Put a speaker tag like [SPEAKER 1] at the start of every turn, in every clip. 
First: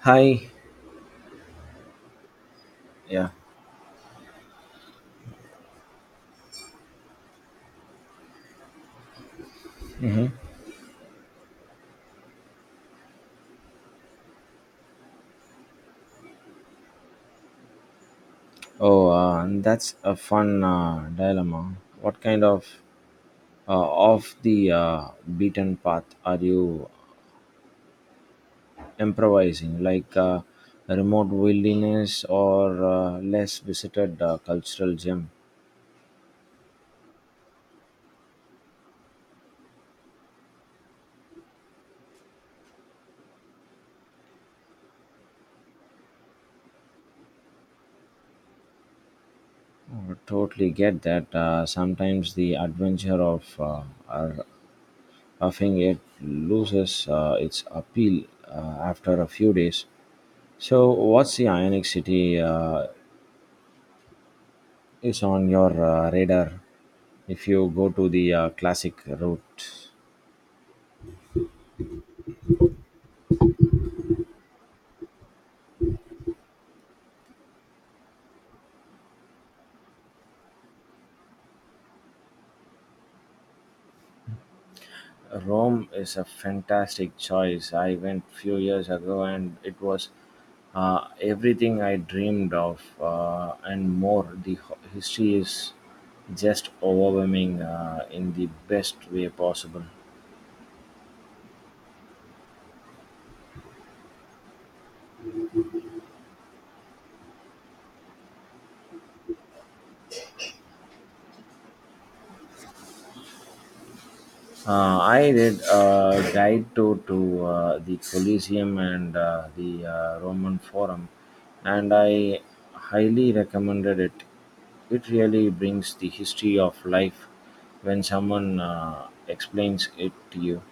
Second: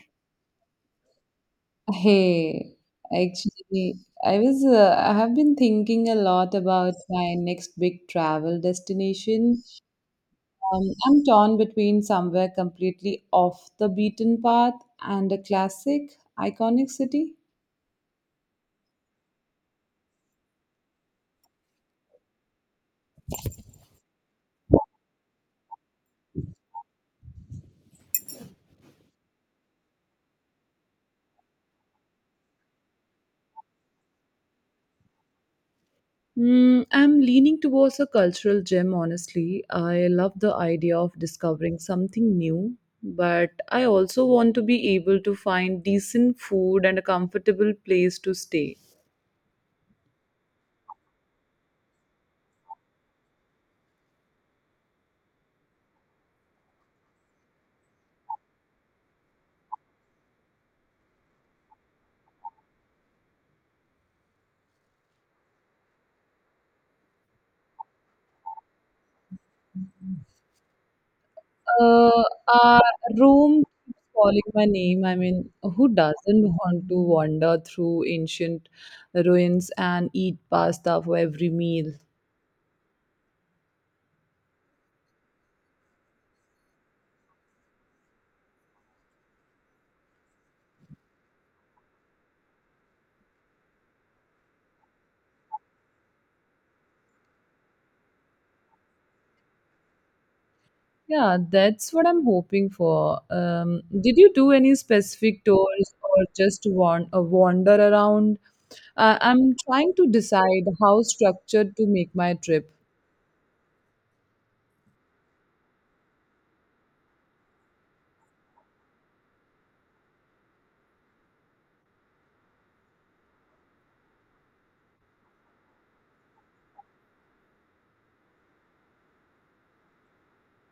[SPEAKER 1] Hi.
[SPEAKER 2] Hey,
[SPEAKER 1] Yeah.
[SPEAKER 2] actually, I have been thinking a lot about my next big travel destination. I'm torn between somewhere completely off the beaten path and a classic, iconic city.
[SPEAKER 1] Oh, that's a fun dilemma. What kind of uh, off the beaten path are you improvising? Like a remote wilderness or less visited cultural gem?
[SPEAKER 2] I'm leaning towards a cultural gem, honestly. I love the idea of discovering something new, but I also want to be able to find decent food and a comfortable place to stay.
[SPEAKER 1] Oh, totally get that. Sometimes the adventure of roughing it loses its appeal after a few days. So, what's the Ionic City is on your radar if you go to the classic route.
[SPEAKER 2] Uh, our room keeps calling my name. I mean, who doesn't want to wander through ancient ruins and eat pasta for every meal?
[SPEAKER 1] Rome is a fantastic choice. I went few years ago and it was everything I dreamed of and more. The history is just overwhelming in the best way possible.
[SPEAKER 2] Yeah, that's what I'm hoping for. Did you do any specific tours or just wander around? I'm trying to decide how structured to make my trip.
[SPEAKER 1] I did a guide tour to the Colosseum and the Roman Forum, and I highly recommended it. It really brings the history of life when someone explains it to you.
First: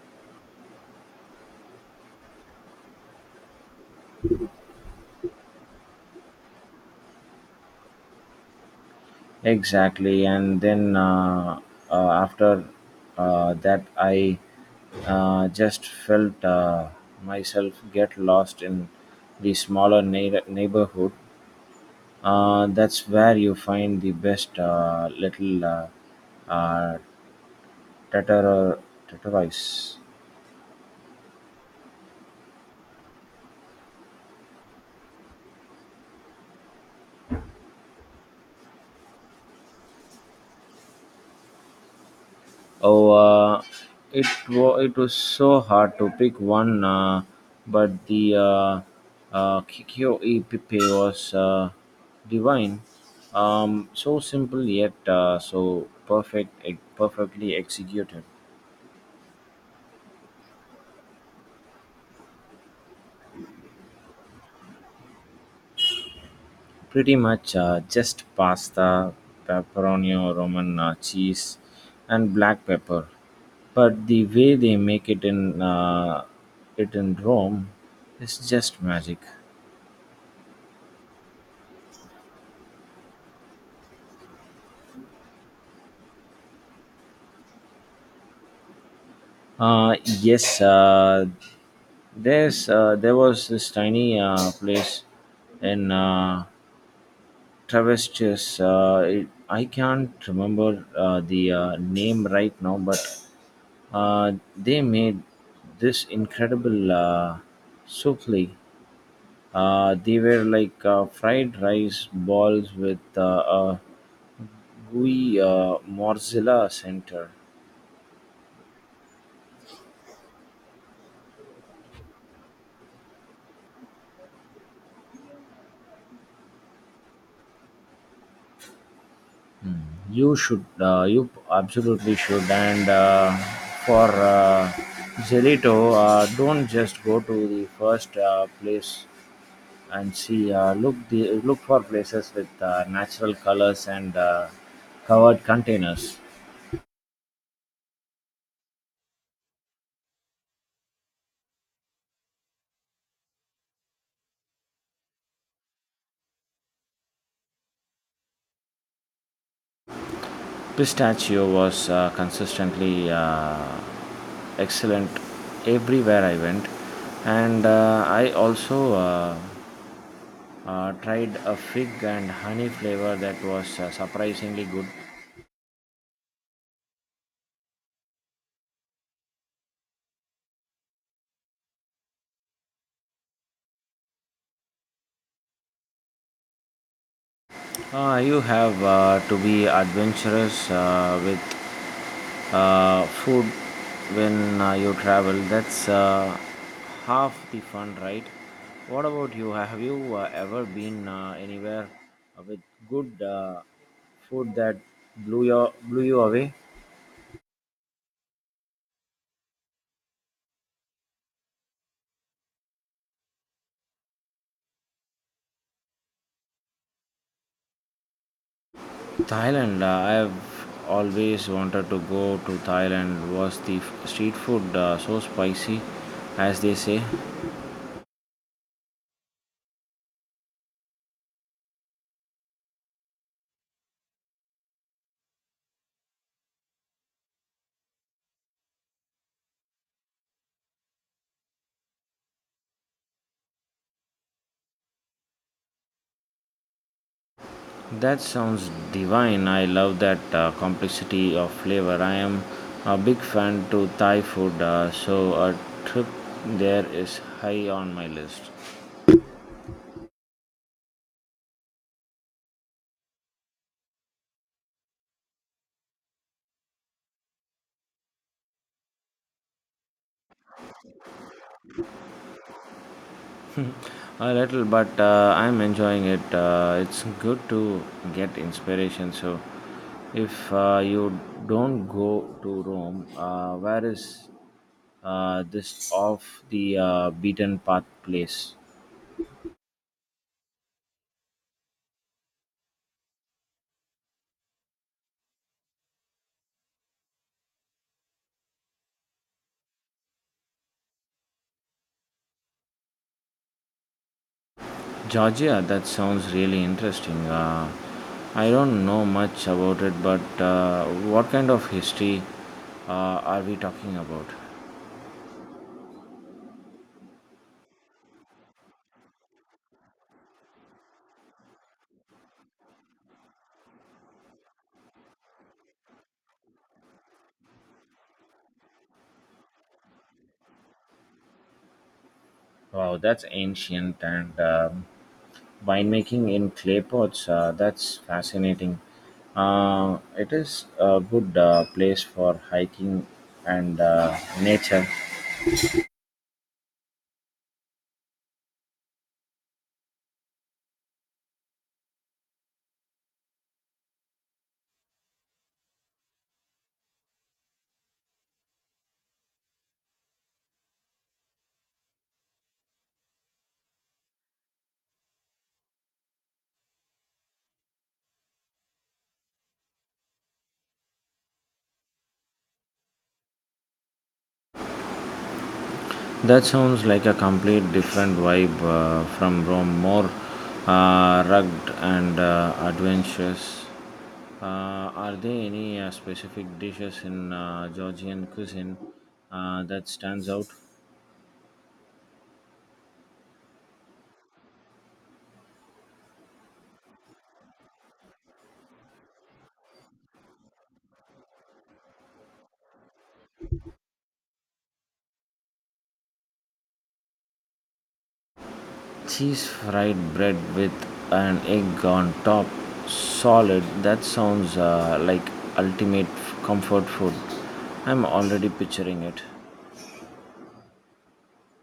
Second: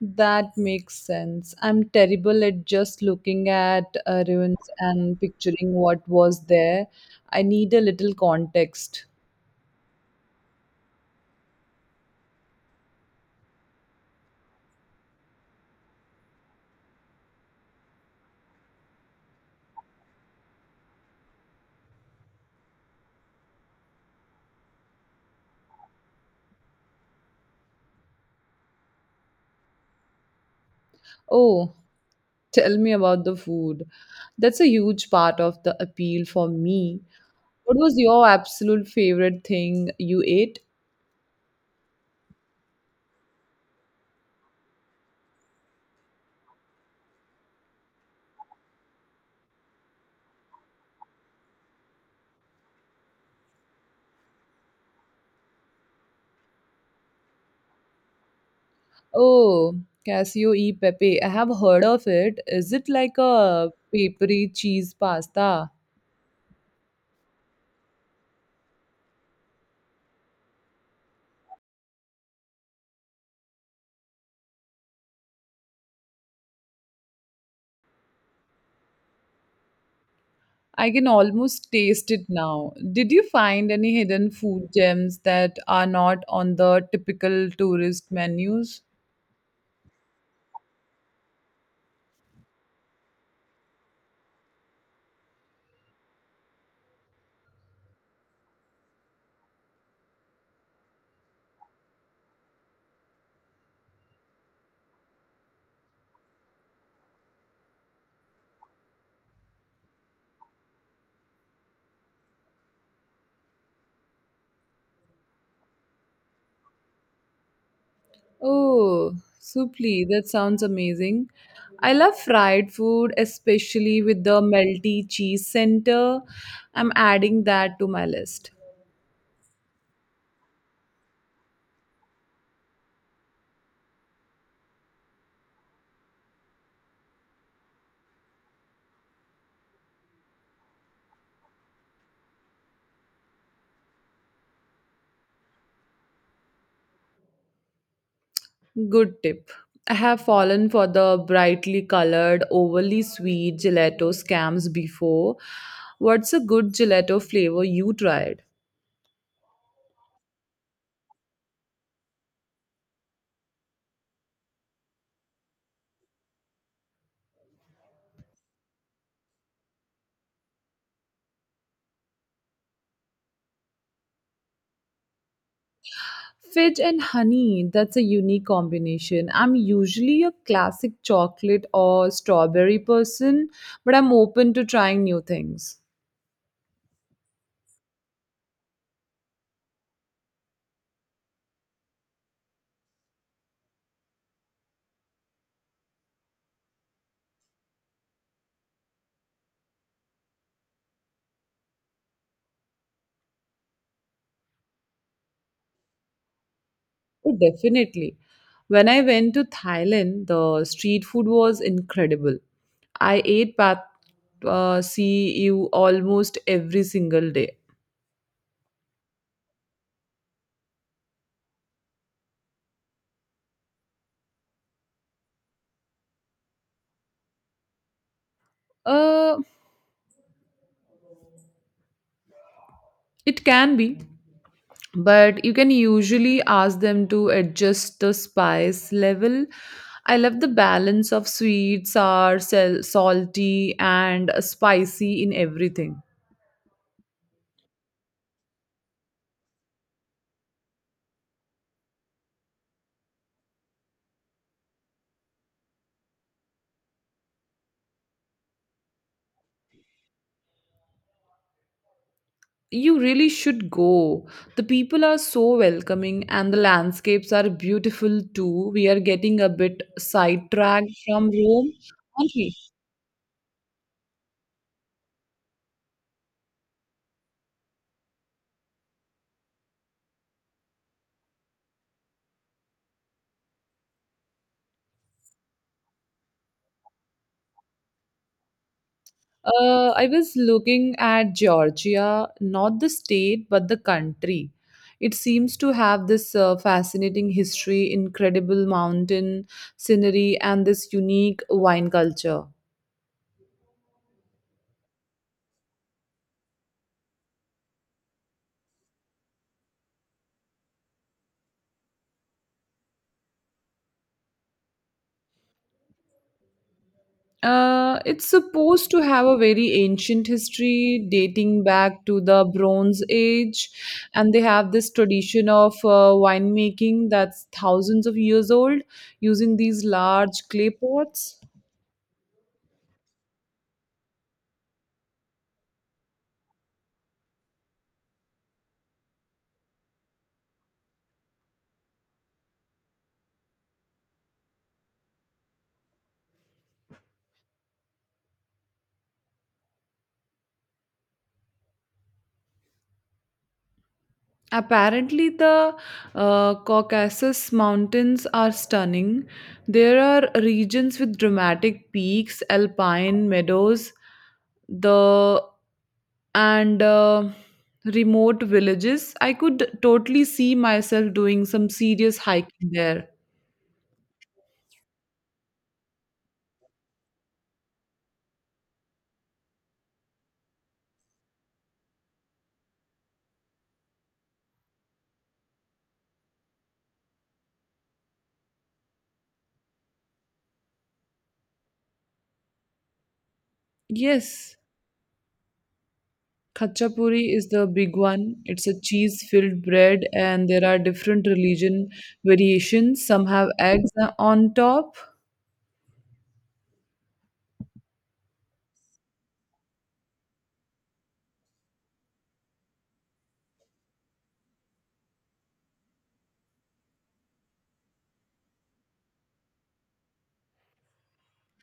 [SPEAKER 2] That makes sense. I'm terrible at just looking at ruins and picturing what was there. I need a little context.
[SPEAKER 1] Exactly, and then after that, I just felt myself get lost in the smaller neighborhood. That's where you find the best little uh, tatar tatarais.
[SPEAKER 2] Oh, tell me about the food. That's a huge part of the appeal for me. What was your absolute favorite thing you ate?
[SPEAKER 1] Oh, it was so hard to pick one, but the Kikyo e Pipe was divine. So simple yet perfectly executed.
[SPEAKER 2] Oh, Casio e Pepe. I have heard of it. Is it like a papery cheese pasta?
[SPEAKER 1] Pretty much just pasta, pepperoni, or Roman cheese, and black pepper. But the way they make it in it in Rome is just magic.
[SPEAKER 2] I can almost taste it now. Did you find any hidden food gems that are not on the typical tourist menus?
[SPEAKER 1] Yes, there was this tiny place in Travestis. It, I can't remember the name right now, but they made this incredible souffle. They were like fried rice balls with a gooey mozzarella center.
[SPEAKER 2] Oh, supli, that sounds amazing. I love fried food, especially with the melty cheese center. I'm adding that to my list.
[SPEAKER 1] You should, you absolutely should. And for gelato, don't just go to the first place and she looked for places with natural colors and covered containers.
[SPEAKER 2] Good tip. I have fallen for the brightly colored, overly sweet gelato scams before. What's a good gelato flavor you tried?
[SPEAKER 1] Pistachio was consistently excellent everywhere I went, and I also tried a fig and honey flavor that was surprisingly good.
[SPEAKER 2] Fudge and honey, that's a unique combination. I'm usually a classic chocolate or strawberry person, but I'm open to trying new things.
[SPEAKER 1] You have to be adventurous with food when you travel, that's half the fun, right? What about you, have you ever been anywhere with good food that blew you away?
[SPEAKER 2] Oh, definitely. When I went to Thailand, the street food was incredible. I ate Pad see you almost every single day.
[SPEAKER 1] Thailand, I have always wanted to go to Thailand. Was the street food so spicy as they say?
[SPEAKER 2] Uh, it can be, but you can usually ask them to adjust the spice level. I love the balance of sweet, sour, salty, and spicy in everything.
[SPEAKER 1] That sounds divine. I love that complexity of flavor. I am a big fan to Thai food, so a trip there is high on my list.
[SPEAKER 2] You really should go. The people are so welcoming, and the landscapes are beautiful too. We are getting a bit sidetracked from Rome, aren't we?
[SPEAKER 1] A little, but I'm enjoying it. It's good to get inspiration. So, if you don't go to Rome, where is this off the beaten path place?
[SPEAKER 2] I was looking at Georgia, not the state, but the country. It seems to have this fascinating history, incredible mountain scenery, and this unique wine culture.
[SPEAKER 1] Georgia, that sounds really interesting. I don't know much about it, but what kind of history are we talking about?
[SPEAKER 2] It's supposed to have a very ancient history dating back to the Bronze Age, and they have this tradition of winemaking that's thousands of years old using these large clay pots.
[SPEAKER 1] Wow, that's ancient. And winemaking in clay pots. That's fascinating. It is a good place for hiking and nature.
[SPEAKER 2] Apparently, the Caucasus Mountains are stunning. There are regions with dramatic peaks, alpine meadows, the and remote villages. I could totally see myself doing some serious hiking there.
[SPEAKER 1] That sounds like a complete different vibe from Rome, more rugged and adventurous. Are there any specific dishes in Georgian cuisine that stands out?
[SPEAKER 2] Yes, khachapuri is the big one. It's a cheese-filled bread, and there are different religion variations. Some have eggs on top.
[SPEAKER 1] Cheese fried bread with an egg on top, solid. That sounds like ultimate comfort food. I'm already picturing it.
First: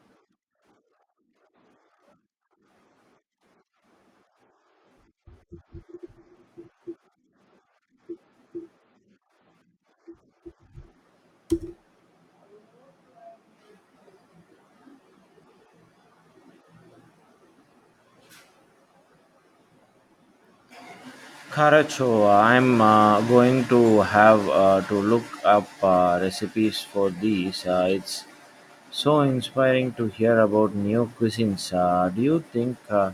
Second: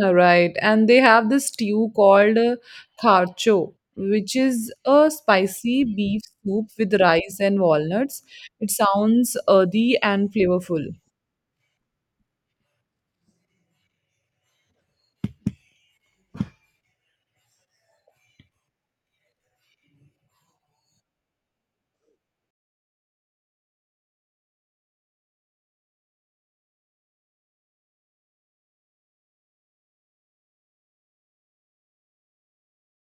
[SPEAKER 2] Right, and they have this stew called tharcho, which is a spicy beef soup with rice and walnuts. It sounds earthy and flavorful.
[SPEAKER 1] Karacho, I'm going to have to look up recipes for these. It's so inspiring to hear about new cuisines. Do you think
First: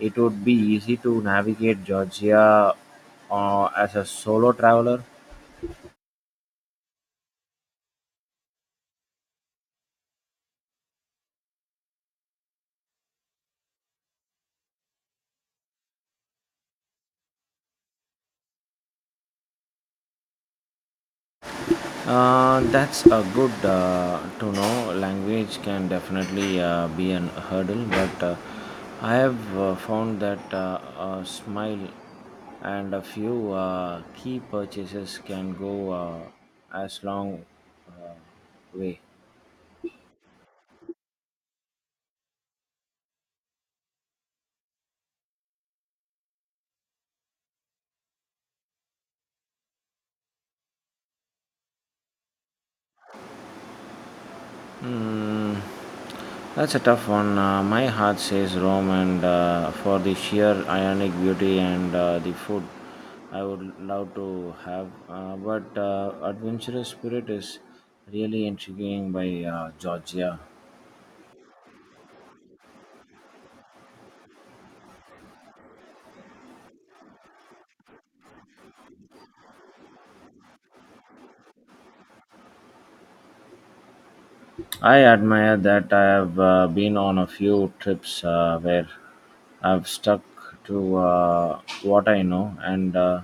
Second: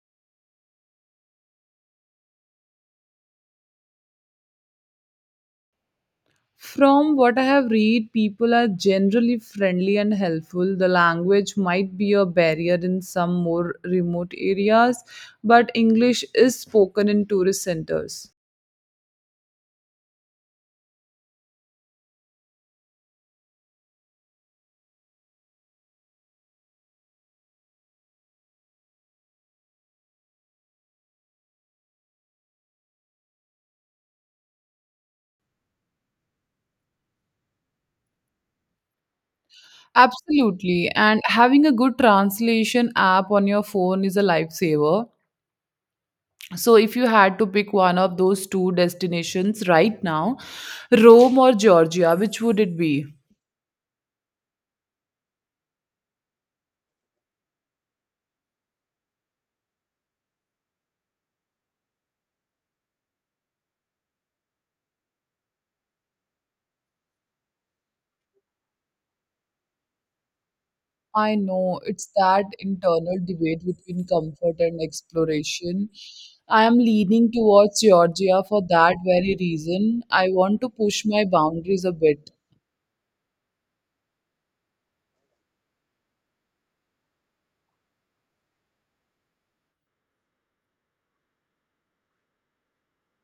[SPEAKER 1] it would be easy to navigate Georgia as a solo traveler?
[SPEAKER 2] From what I have read, people are generally friendly and helpful. The language might be a barrier in some more remote areas, but English is spoken in tourist centers.
[SPEAKER 1] That's a good to know. Language can definitely be an hurdle, but I have found that a smile and a few key purchases can go as long uh, way.
[SPEAKER 2] Absolutely, and having a good translation app on your phone is a lifesaver. So, if you had to pick one of those two destinations right now, Rome or Georgia, which would it be?
[SPEAKER 1] That's a tough one. My heart says Rome, and for the sheer ionic beauty and the food, I would love to have. But adventurous spirit is really intriguing by Georgia.
[SPEAKER 2] I know it's that internal debate between comfort and exploration. I am leaning towards Georgia for that very reason. I want to push my boundaries a bit.
[SPEAKER 1] I admire that. I have been on a few trips where I've stuck to what I know, and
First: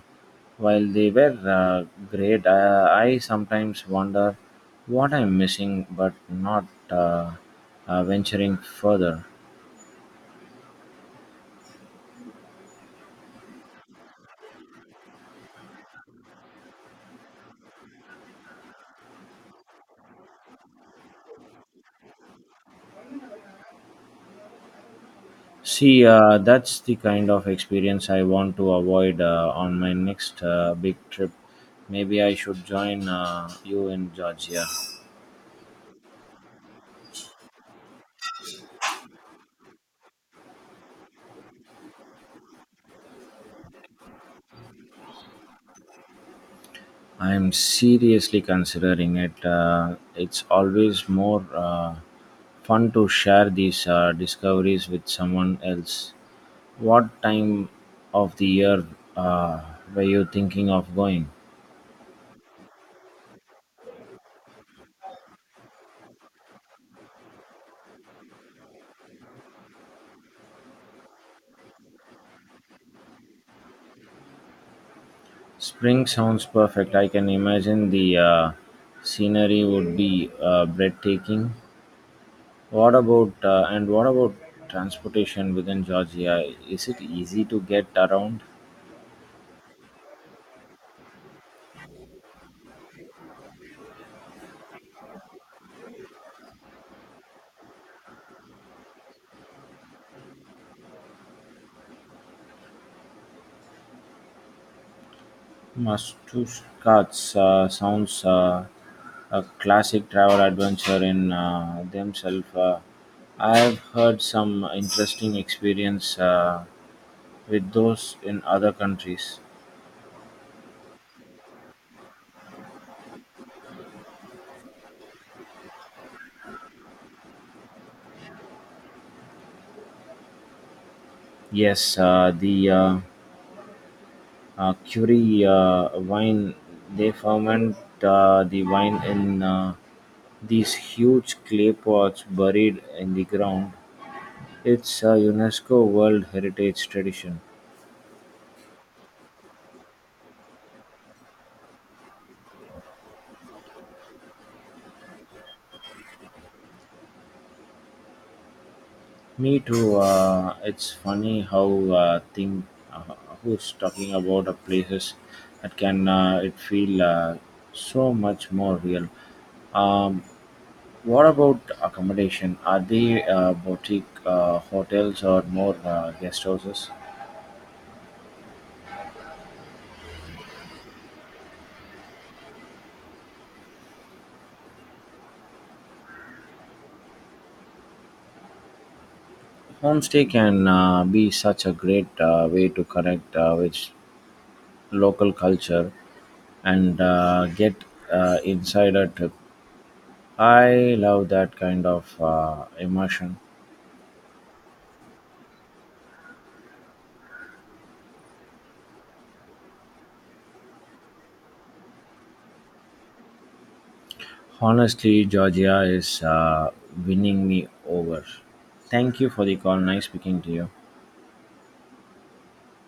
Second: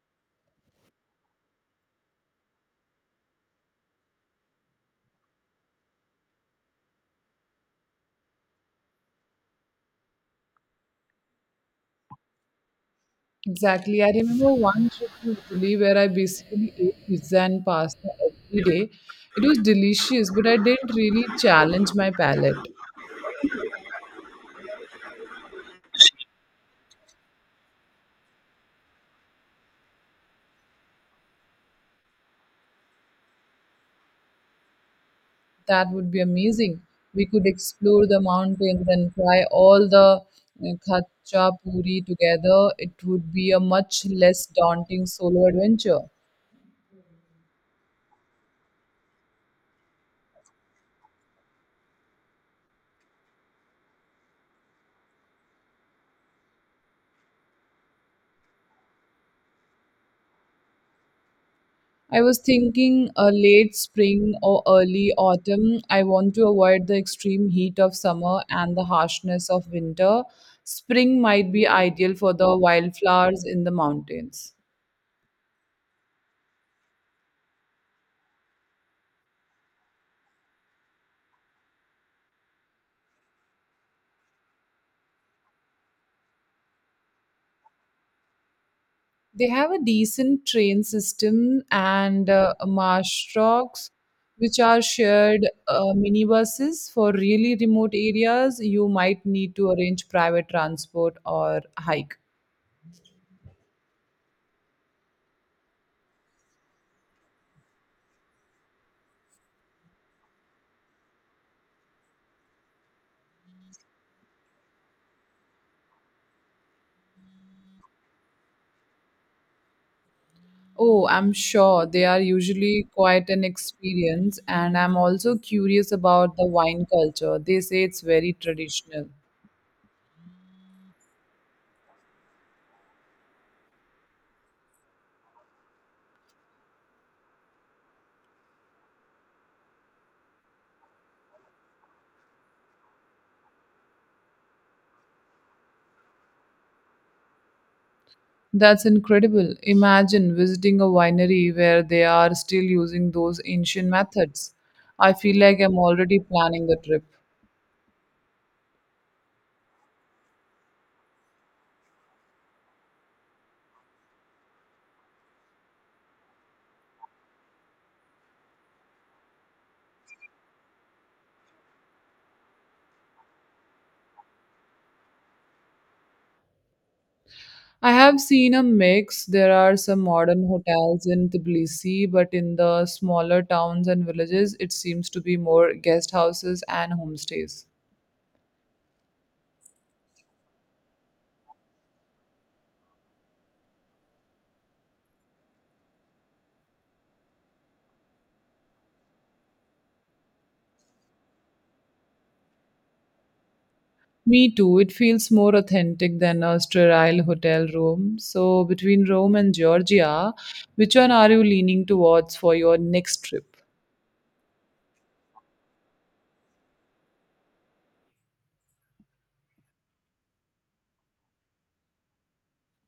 [SPEAKER 1] while they were great, I sometimes wonder what I'm missing, but not venturing further.
[SPEAKER 2] Exactly. I remember one trip to Italy where I basically ate pizza and pasta every day. It was delicious, but I didn't really challenge my palate.
[SPEAKER 1] See, that's the kind of experience I want to avoid on my next big trip. Maybe I should join you in Georgia.
[SPEAKER 2] That would be amazing. We could explore the mountains and try all the uh, khacha puri together. It would be a much less daunting solo adventure.
[SPEAKER 1] I'm seriously considering it. It's always more fun to share these discoveries with someone else. What time of the year uh, were you thinking of going?
[SPEAKER 2] I was thinking a late spring or early autumn. I want to avoid the extreme heat of summer and the harshness of winter. Spring might be ideal for the wildflowers in the mountains.
[SPEAKER 1] Spring sounds perfect. I can imagine the scenery would be breathtaking. What about transportation within Georgia? Is it easy to get around?
[SPEAKER 2] They have a decent train system and marsh trucks, which are shared minibuses for really remote areas. You might need to arrange private transport or hike.
[SPEAKER 1] Mastuskas sounds a classic travel adventure in themselves. I've heard some interesting experience with those in other countries.
[SPEAKER 2] Oh, I'm sure they are usually quite an experience, and I'm also curious about the wine culture. They say it's very traditional.
[SPEAKER 1] Yes, the Curie wine, they ferment the wine in these huge clay pots buried in the ground. It's a UNESCO World Heritage Tradition.
[SPEAKER 2] That's incredible. Imagine visiting a winery where they are still using those ancient methods. I feel like I'm already planning the trip.
[SPEAKER 1] Me too. It's funny how thing uh, who's talking about places that can it feel so much more real. Um, what about accommodation? Are they boutique hotels or more guest houses?
[SPEAKER 2] I have seen a mix. There are some modern hotels in Tbilisi, but in the smaller towns and villages, it seems to be more guest houses and homestays.
[SPEAKER 1] Homestay can be such a great way to connect with local culture and get inside a trip. I love that kind of immersion.
[SPEAKER 2] Me too. It feels more authentic than a sterile hotel room. So, between Rome and Georgia, which one are you leaning towards for your next trip?
[SPEAKER 1] Honestly, Georgia is winning me over. Thank you for the call. Nice speaking to you.